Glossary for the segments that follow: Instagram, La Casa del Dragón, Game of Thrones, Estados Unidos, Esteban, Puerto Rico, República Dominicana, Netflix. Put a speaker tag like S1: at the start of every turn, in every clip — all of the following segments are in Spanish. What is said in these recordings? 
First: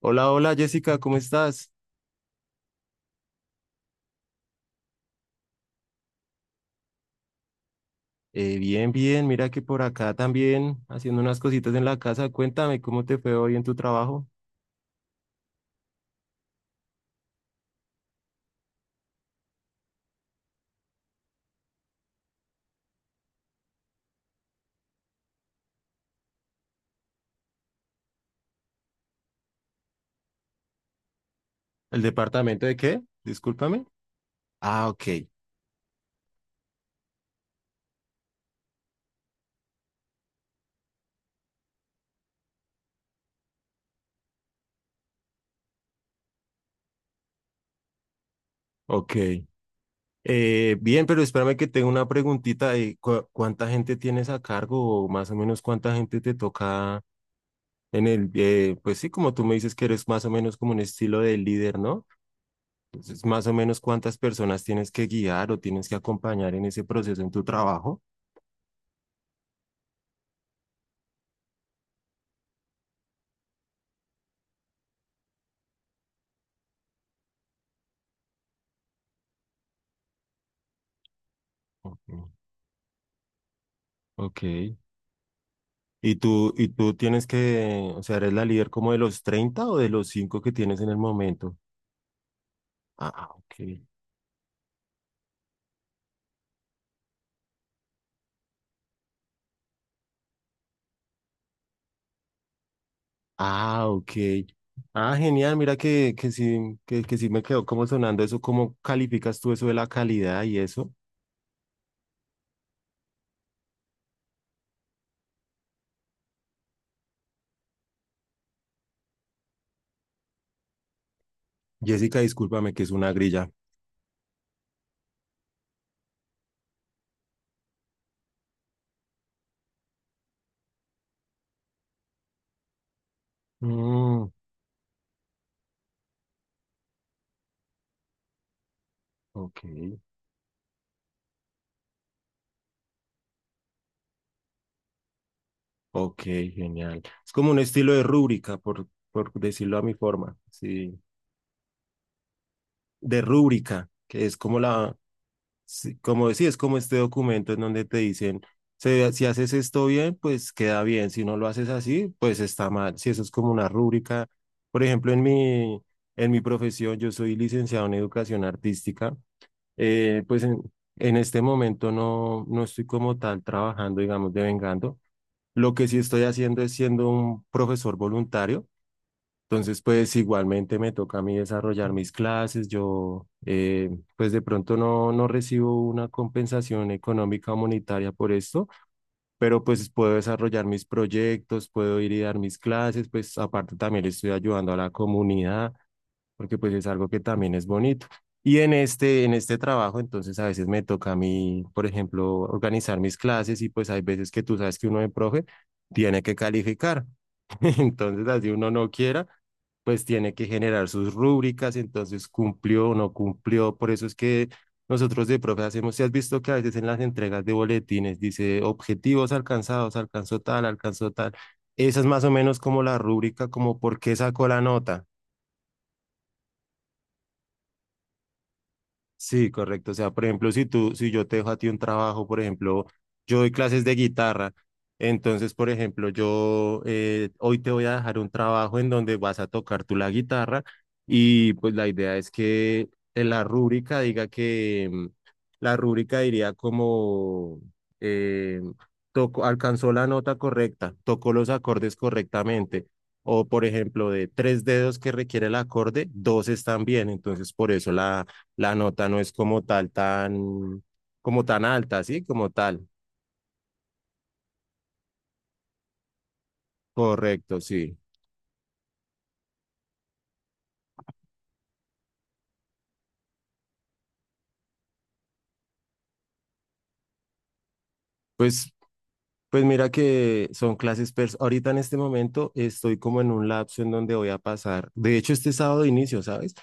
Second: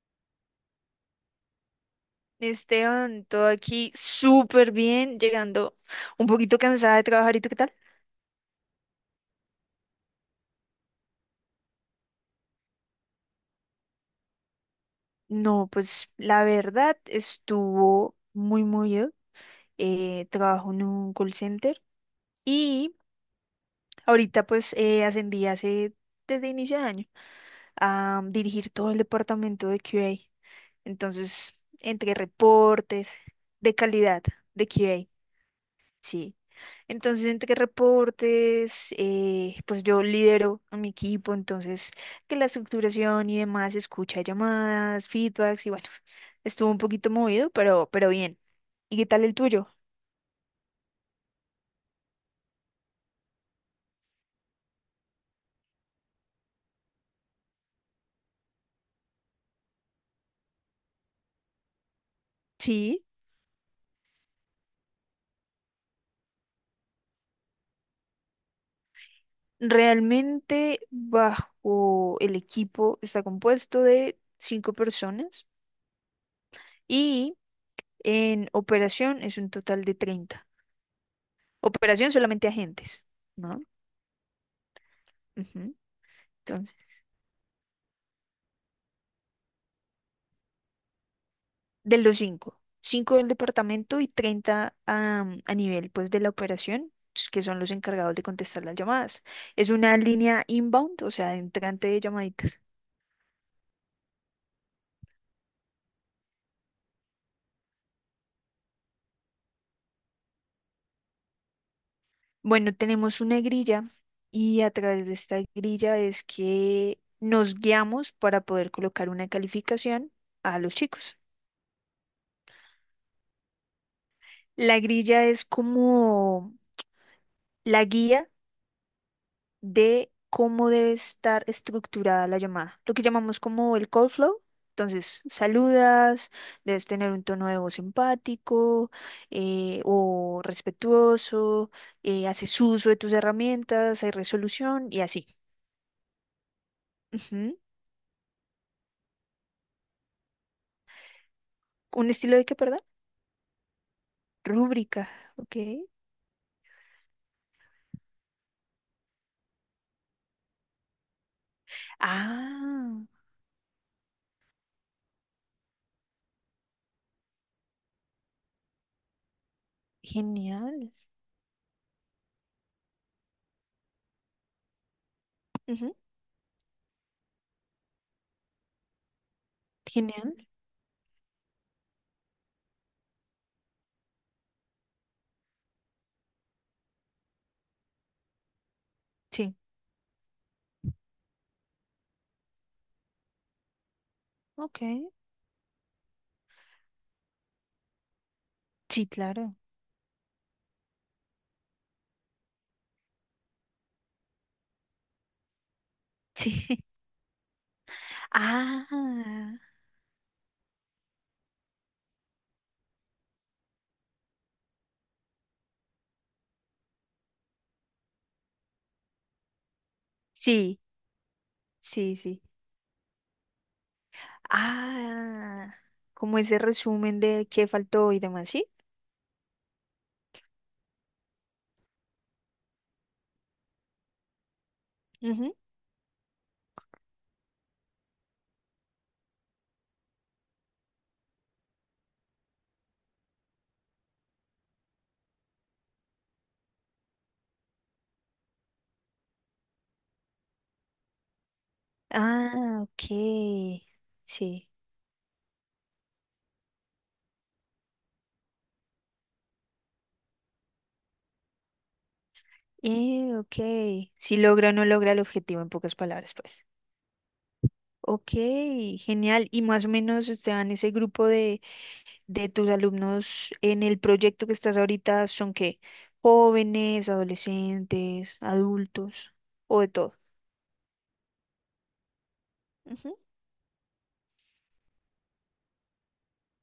S1: Hola, hola Jessica, ¿cómo estás?
S2: Esteban, todo aquí súper bien, llegando un poquito cansada de trabajar. ¿Y tú qué tal?
S1: Bien, bien, mira que por acá también haciendo unas cositas en la casa. Cuéntame, ¿cómo te fue hoy en tu trabajo?
S2: No, pues la verdad estuvo muy movido. Trabajo en un call center y ahorita pues ascendí hace desde inicio de año a dirigir todo el departamento de QA. Entonces,
S1: ¿El
S2: entre
S1: departamento de qué?
S2: reportes de
S1: Discúlpame.
S2: calidad de
S1: Ah,
S2: QA,
S1: ok,
S2: sí. Entonces, entre reportes, pues yo lidero a mi equipo, entonces que la estructuración y demás, escucha llamadas, feedbacks y bueno, estuvo un poquito movido, pero bien. ¿Y qué
S1: ok.
S2: tal el tuyo?
S1: Bien, pero espérame que tengo una preguntita de cuánta gente tienes a cargo o más o menos cuánta gente te toca pues sí, como tú me dices que eres más o menos como un estilo de líder, ¿no?
S2: Sí,
S1: Entonces, más o menos cuántas personas tienes que guiar o tienes que acompañar en ese proceso en tu trabajo.
S2: realmente bajo el equipo está compuesto de cinco personas y en operación es un total de 30. Operación
S1: Ok.
S2: solamente agentes, ¿no?
S1: Ok. Y tú,
S2: Ujú.
S1: y tú tienes que, o sea, eres la líder como de los 30 o de los 5 que tienes en el momento.
S2: De los cinco, cinco
S1: Ah,
S2: del
S1: ok.
S2: departamento y 30 a nivel pues de la operación, s- que son los encargados de contestar las llamadas. Es una línea inbound, o sea, entrante de llamaditas.
S1: Ah, ok. Ah, genial. Mira que sí, que sí me quedó como sonando eso. ¿Cómo calificas tú eso de la calidad y eso?
S2: Bueno, tenemos una grilla y a través de esta grilla es que nos guiamos para poder colocar una calificación a los chicos.
S1: Jessica, discúlpame que es una grilla.
S2: La grilla es como la guía de cómo debe estar estructurada la llamada, lo que llamamos como el call
S1: Mm,
S2: flow. Entonces, saludas, debes tener un tono de voz empático,
S1: ok.
S2: o respetuoso, haces uso de tus herramientas, hay resolución y así.
S1: Ok, genial. Es como
S2: Ujú.
S1: un estilo de rúbrica, por decirlo a mi forma. Sí.
S2: ¿Un estilo de qué, perdón?
S1: De rúbrica, que es como
S2: Rúbrica, ok.
S1: sí, como decía, es como este documento en donde te dicen, Si haces esto bien, pues queda bien, si no lo haces así, pues está mal.
S2: Ah,
S1: Si eso es como una rúbrica, por ejemplo, en mi profesión, yo soy licenciado en educación artística, pues en,
S2: genial.
S1: en este momento no estoy como tal trabajando, digamos, devengando. Lo que
S2: Ujú.
S1: sí estoy haciendo es siendo un profesor voluntario. Entonces, pues
S2: Genial,
S1: igualmente me toca a mí desarrollar mis clases. Yo, pues de pronto no recibo una compensación económica o monetaria por esto,
S2: sí,
S1: pero pues puedo desarrollar mis proyectos, puedo ir y dar mis clases, pues aparte también le estoy ayudando a
S2: ok.
S1: la comunidad porque pues es algo que también es bonito. Y en
S2: Sí,
S1: este
S2: claro.
S1: trabajo, entonces a veces me toca a mí, por ejemplo, organizar mis clases y pues hay veces que tú sabes que uno de profe tiene que
S2: Sí.
S1: calificar. Entonces, así uno
S2: Ah,
S1: no quiera, pues tiene que generar sus rúbricas, entonces cumplió o no cumplió. Por eso es que nosotros de profe hacemos, si has visto que a veces en las entregas de boletines dice objetivos alcanzados, alcanzó tal,
S2: sí,
S1: alcanzó tal. Esa es
S2: sí,
S1: más o
S2: sí.
S1: menos como la rúbrica, como por qué sacó la nota.
S2: Ah, como ese resumen de qué faltó y demás, ¿sí?
S1: Sí, correcto. O sea, por ejemplo, si yo te dejo a ti un trabajo, por ejemplo, yo doy clases de guitarra, entonces,
S2: Ujú.
S1: por ejemplo, yo hoy te voy a dejar un trabajo en donde vas a tocar tú la guitarra y pues la idea es que en la rúbrica diga que la rúbrica diría como eh, tocó, alcanzó la nota correcta, tocó los acordes
S2: Ah,
S1: correctamente.
S2: ok.
S1: O, por ejemplo, de tres
S2: Sí.
S1: dedos que requiere el acorde, dos están bien. Entonces, por eso la nota no es como tal tan, como tan alta, ¿sí? Como tal.
S2: Ok. Si logra o no logra el objetivo, en pocas palabras, pues.
S1: Correcto, sí.
S2: Ok, genial. Y más o menos, Esteban, ese grupo de tus alumnos en el proyecto que estás ahorita, ¿son qué? ¿Jóvenes, adolescentes,
S1: Pues
S2: adultos
S1: Pues
S2: o de
S1: mira
S2: todo?
S1: que son clases, ahorita en este momento estoy
S2: Ujú.
S1: como en un lapso en donde voy a pasar, de hecho este sábado inicio, ¿sabes?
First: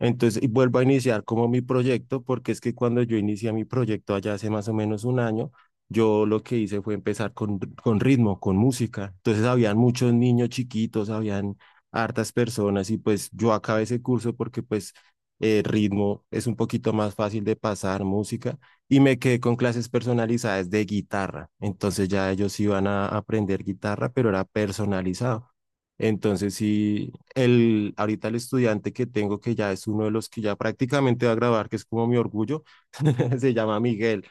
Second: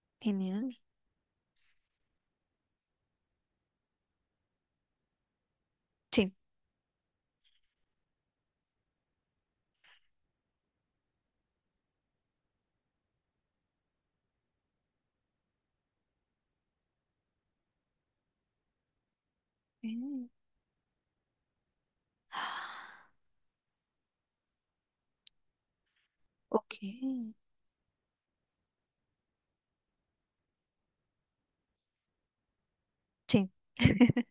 S1: Entonces y
S2: Genial.
S1: vuelvo a iniciar como mi proyecto, porque es que cuando yo inicié mi proyecto allá hace más o menos un año, yo
S2: Sí.
S1: lo que hice fue empezar con ritmo, con música. Entonces habían muchos niños chiquitos, habían hartas personas y pues yo acabé ese curso porque pues ritmo es un poquito más fácil de pasar música y me quedé con clases
S2: Mm.
S1: personalizadas de guitarra. Entonces ya ellos iban a aprender guitarra, pero era personalizado. Entonces
S2: Ok.
S1: sí, ahorita el estudiante que tengo, que ya es uno de los que ya prácticamente va a grabar, que es como mi orgullo,
S2: Sí.
S1: se llama Miguel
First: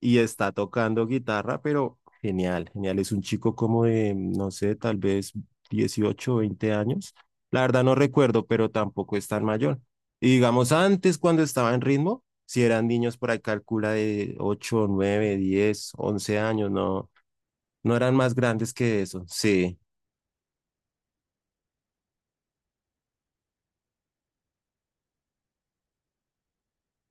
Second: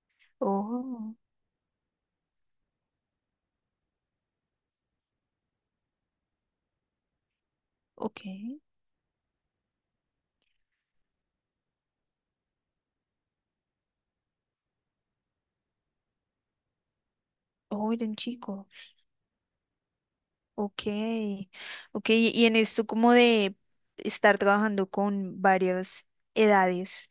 S1: y está tocando
S2: Oh,
S1: guitarra, pero genial, genial. Es un chico como de, no sé, tal vez 18 20 años. La verdad no
S2: ok.
S1: recuerdo, pero tampoco es tan mayor. Y digamos, antes cuando estaba en ritmo, si eran niños por ahí, calcula de 8 9 10 11 años, no,
S2: Oh,
S1: no
S2: eran
S1: eran más
S2: chico.
S1: grandes que eso. Sí,
S2: Ok. Ok, y en esto como de estar trabajando con varias edades,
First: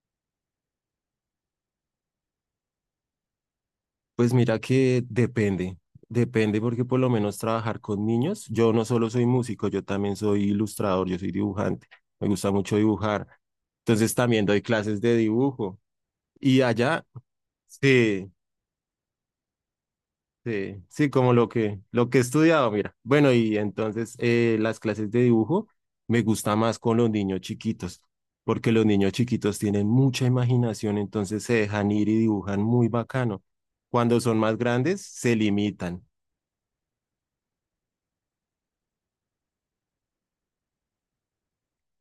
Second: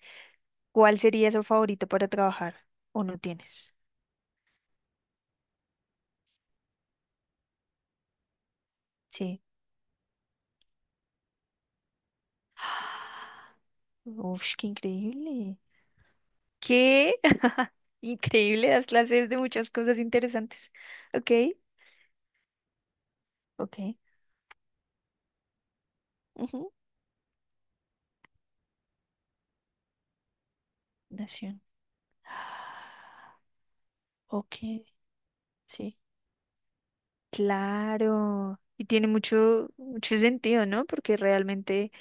S2: ¿cuál sería su favorito para trabajar? ¿O no tienes?
S1: pues mira que depende, depende porque por lo menos trabajar con niños, yo no solo soy
S2: Sí.
S1: músico, yo también soy ilustrador, yo soy dibujante, me gusta mucho dibujar. Entonces también
S2: Uf,
S1: doy
S2: qué
S1: clases de
S2: increíble.
S1: dibujo. Y allá,
S2: ¿Qué?
S1: sí,
S2: Increíble, das clases de muchas cosas interesantes.
S1: sí, sí, como
S2: Ok,
S1: lo que he estudiado, mira. Bueno, y
S2: ok.
S1: entonces las clases de dibujo me gusta
S2: Ujú.
S1: más con los niños chiquitos, porque los niños chiquitos tienen mucha imaginación, entonces se
S2: Nación.
S1: dejan ir y dibujan muy bacano. Cuando son
S2: Ok,
S1: más grandes, se
S2: sí.
S1: limitan,
S2: Claro, y tiene mucho, mucho sentido, ¿no? Porque realmente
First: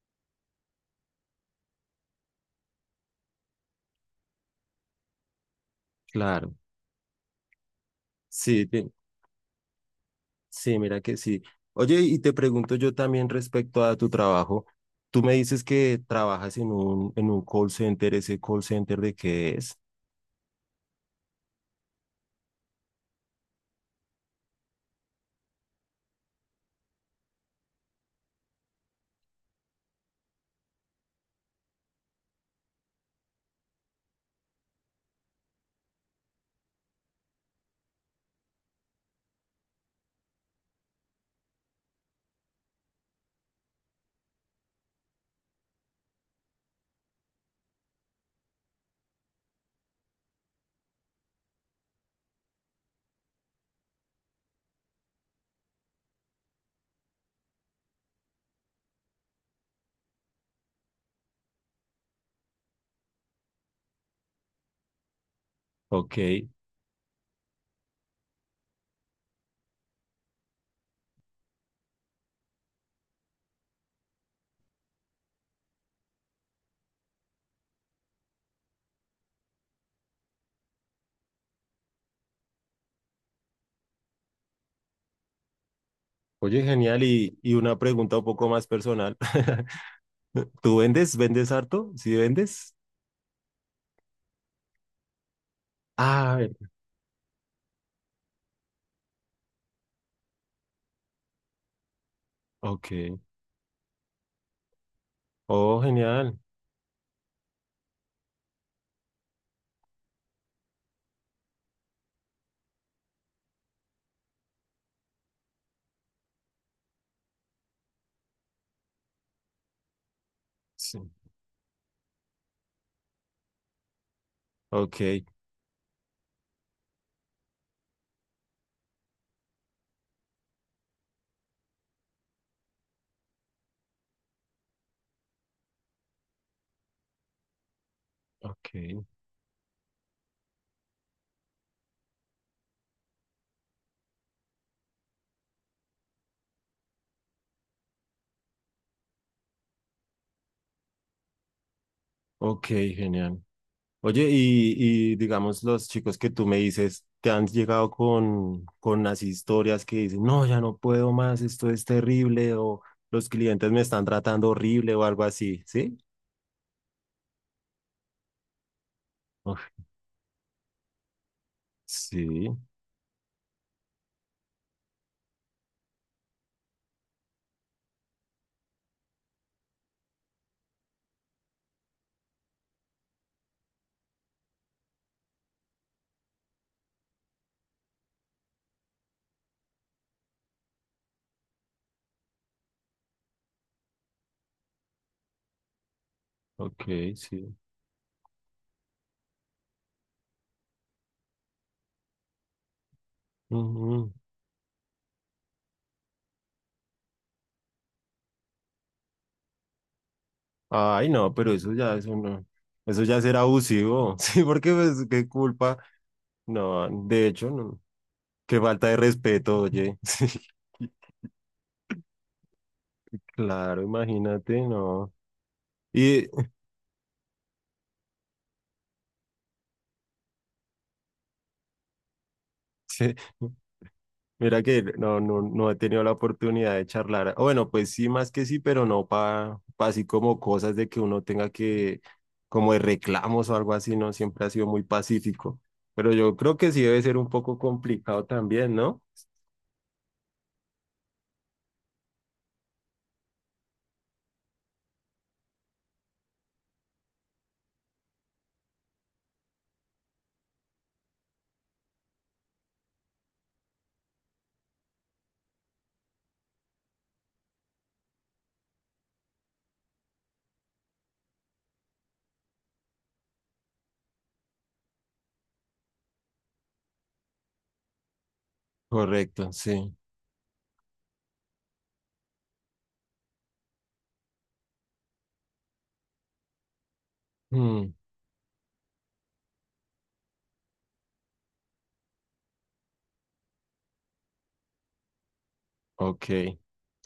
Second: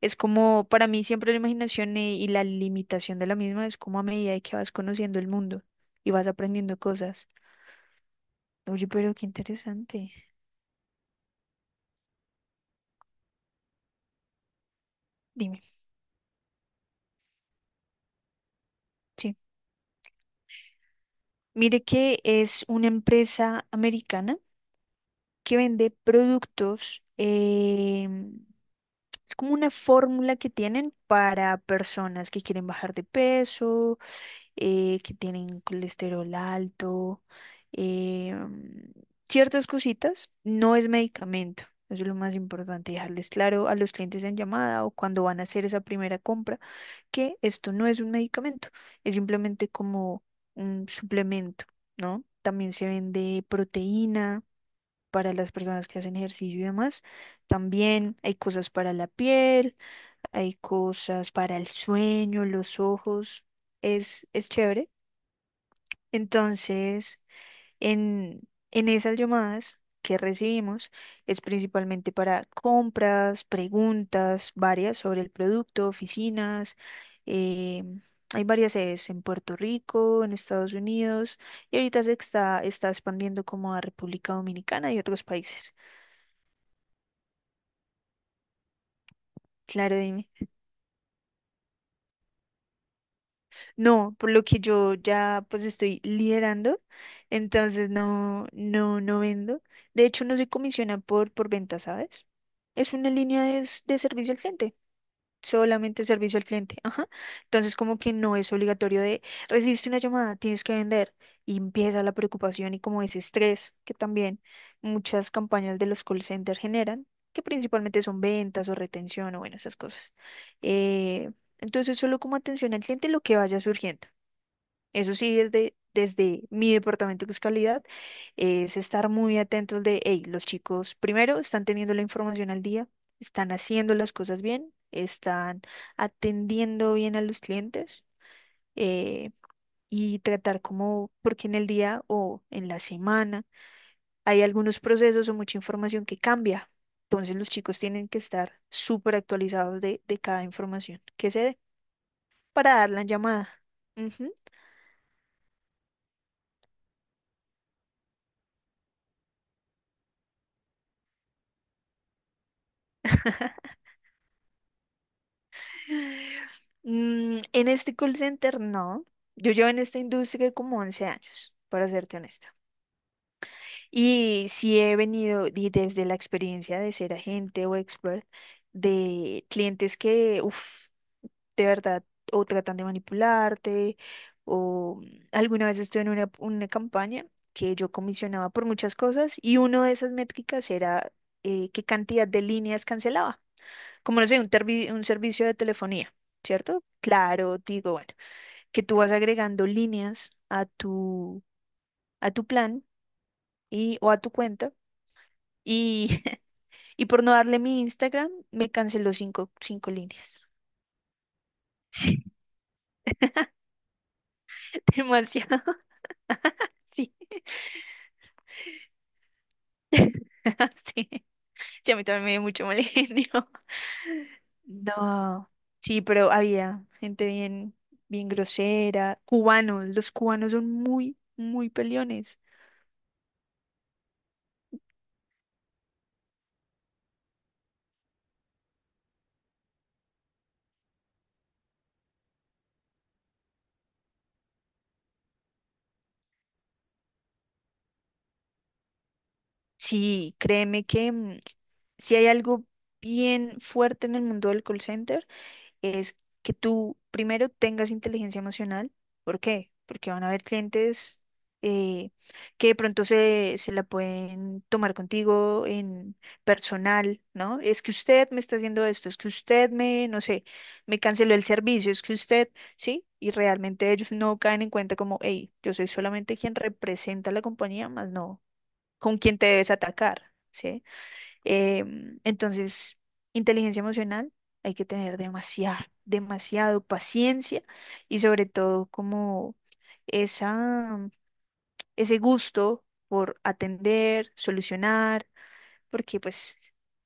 S2: es como, para mí siempre la imaginación e- y la limitación de la misma es como a medida de que vas conociendo el mundo y vas
S1: claro.
S2: aprendiendo cosas.
S1: Sí,
S2: Oye, pero qué interesante.
S1: sí, mira que sí. Oye, y te pregunto yo también respecto a tu trabajo. Tú me
S2: Dime,
S1: dices que trabajas en un call center, ¿ese call center de
S2: sí.
S1: qué es?
S2: Mire que es una empresa americana que vende productos, es como una fórmula que tienen para personas que quieren bajar de peso, que tienen colesterol alto, eh, mm, ciertas cositas. No es medicamento. Eso es lo más importante, dejarles claro a los clientes en llamada o cuando van a hacer esa primera compra que esto no es un medicamento, es simplemente como un suplemento, ¿no? También se vende proteína para las personas que hacen ejercicio y demás. También hay cosas para la piel, hay cosas para el sueño, los ojos. Es chévere.
S1: Ok.
S2: Entonces, en, en esas llamadas que recibimos es principalmente para compras, preguntas varias sobre el producto, oficinas. eh, Hay varias sedes en Puerto Rico, en Estados Unidos y ahorita se está, está expandiendo como a República Dominicana y otros países.
S1: Oye, genial. Y una pregunta un poco más personal.
S2: Claro, dime.
S1: ¿Tú vendes? ¿Vendes harto? ¿Sí vendes?
S2: No, por lo que yo ya pues estoy
S1: Ah,
S2: liderando, entonces no, no vendo. De hecho, no soy comisionada por venta, ¿sabes?
S1: ok.
S2: Es una línea de, s- de servicio al cliente,
S1: Oh,
S2: solamente
S1: genial.
S2: servicio al cliente, ajá. Entonces como que no es obligatorio de, recibiste una llamada, tienes que vender. Y empieza la preocupación y como ese estrés que también muchas campañas de los call centers generan, que principalmente son ventas o retención o bueno, esas cosas.
S1: Sí.
S2: Eh, entonces solo como atención al cliente lo que vaya surgiendo.
S1: Ok,
S2: Eso sí, desde mi departamento que es calidad, es estar muy atentos de, hey, los chicos primero están teniendo la información al día, están haciendo las cosas bien, están atendiendo bien a los clientes,
S1: ok,
S2: eh, y tratar como, porque en el día o en la semana hay algunos procesos o mucha información que cambia. Entonces los chicos tienen que estar súper actualizados de cada información que se dé
S1: ok,
S2: para dar la
S1: genial.
S2: llamada.
S1: Oye,
S2: Ujú.
S1: y digamos, los chicos que tú me dices, te han llegado con las historias que dicen, no, ya no puedo más, esto es terrible, o los clientes me están tratando horrible o algo así, ¿sí?
S2: Mm, en este call center no. Yo llevo
S1: Uf,
S2: en esta industria como 11 años, para serte
S1: sí,
S2: honesta. Y sí he venido y desde la experiencia de ser agente o expert de clientes que, uff, de verdad, o tratan de manipularte, o alguna vez estuve en una campaña que yo comisionaba por muchas cosas y una de esas métricas era qué cantidad de líneas cancelaba como no sé, un, tervi- un servicio de telefonía, ¿cierto?
S1: ok, sí.
S2: Claro, digo, bueno, que tú vas agregando líneas a tu plan y, o a tu cuenta y, y por no darle mi Instagram me canceló cinco, cinco líneas.
S1: Ay, no, pero eso ya, eso no, eso ya será abusivo, sí, porque
S2: Sí,
S1: pues, qué
S2: demasiado.
S1: culpa, no,
S2: Sí,
S1: de hecho, no, qué falta de respeto, oye, sí,
S2: sí. Sí, a mí también me dio mucho mal genio.
S1: claro, imagínate, no,
S2: No, sí,
S1: y
S2: pero había gente bien, bien grosera, cubanos, los cubanos son muy, muy peleones.
S1: sí, mira que no he tenido la oportunidad de charlar, o bueno, pues sí, más que sí, pero no para, así como cosas de que uno como de reclamos o algo así, no, siempre ha sido muy pacífico, pero yo creo que sí debe ser un poco complicado también, ¿no?
S2: Sí, créeme que si hay algo bien fuerte en el mundo del call center es que tú primero tengas inteligencia emocional. ¿Por qué? Porque van a haber clientes eh, que de pronto se la pueden tomar contigo en personal, ¿no? Es que usted me está haciendo esto, es que usted me, no sé, me canceló el servicio, es que usted, ¿sí? Y realmente ellos no caen en cuenta como, hey, yo soy solamente quien representa a la compañía, más no con quién te
S1: Correcto,
S2: debes
S1: sí.
S2: atacar, ¿sí? Entonces, inteligencia emocional, hay que tener demasiado, demasiado paciencia
S1: Mm.
S2: y sobre todo como esa, ese gusto por atender, solucionar, porque
S1: Ok, es
S2: pues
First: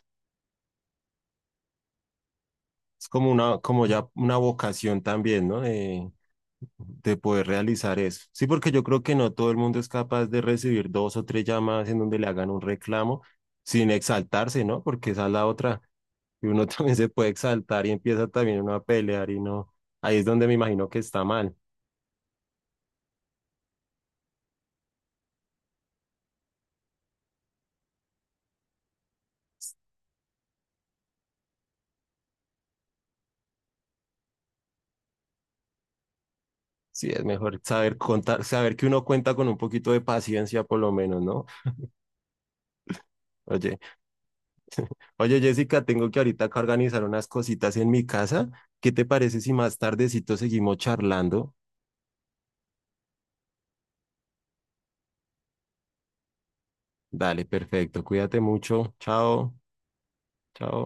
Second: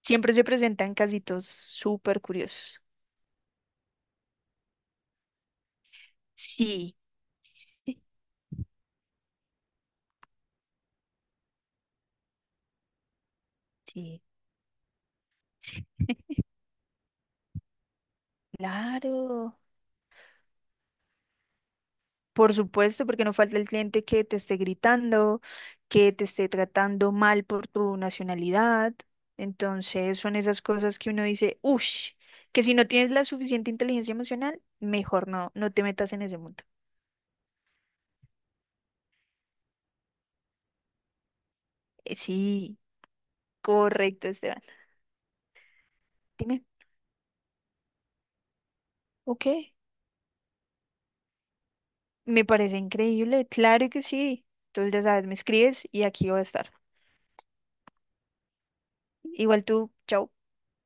S2: siempre se presentan casitos súper curiosos.
S1: como como ya una vocación también, ¿no? De,
S2: Sí,
S1: de poder realizar
S2: sí,
S1: eso. Sí, porque yo creo que no todo el mundo es capaz de recibir dos o tres llamadas en donde le hagan un reclamo sin
S2: sí,
S1: exaltarse, ¿no? Porque esa es la otra. Y uno también se puede exaltar y empieza también uno a pelear y
S2: claro.
S1: no. Ahí es donde me imagino que está mal.
S2: Por supuesto, porque no falta el cliente que te esté gritando, que te esté tratando mal por tu nacionalidad. Entonces son esas cosas que uno dice, uff, que si no tienes la suficiente inteligencia emocional, mejor no, no te metas en ese mundo.
S1: Sí, es mejor saber contar, saber que uno cuenta con un poquito de paciencia por lo menos, ¿no?
S2: Sí,
S1: Oye.
S2: correcto, Esteban.
S1: Oye, Jessica, tengo que ahorita acá
S2: Dime,
S1: organizar unas cositas en mi casa. ¿Qué te parece
S2: ok,
S1: si más tardecito seguimos charlando?
S2: me parece increíble, claro que sí. Entonces ya sabes, me escribes y aquí voy a estar.
S1: Dale, perfecto. Cuídate mucho. Chao,
S2: Igual tú, chao.
S1: chao.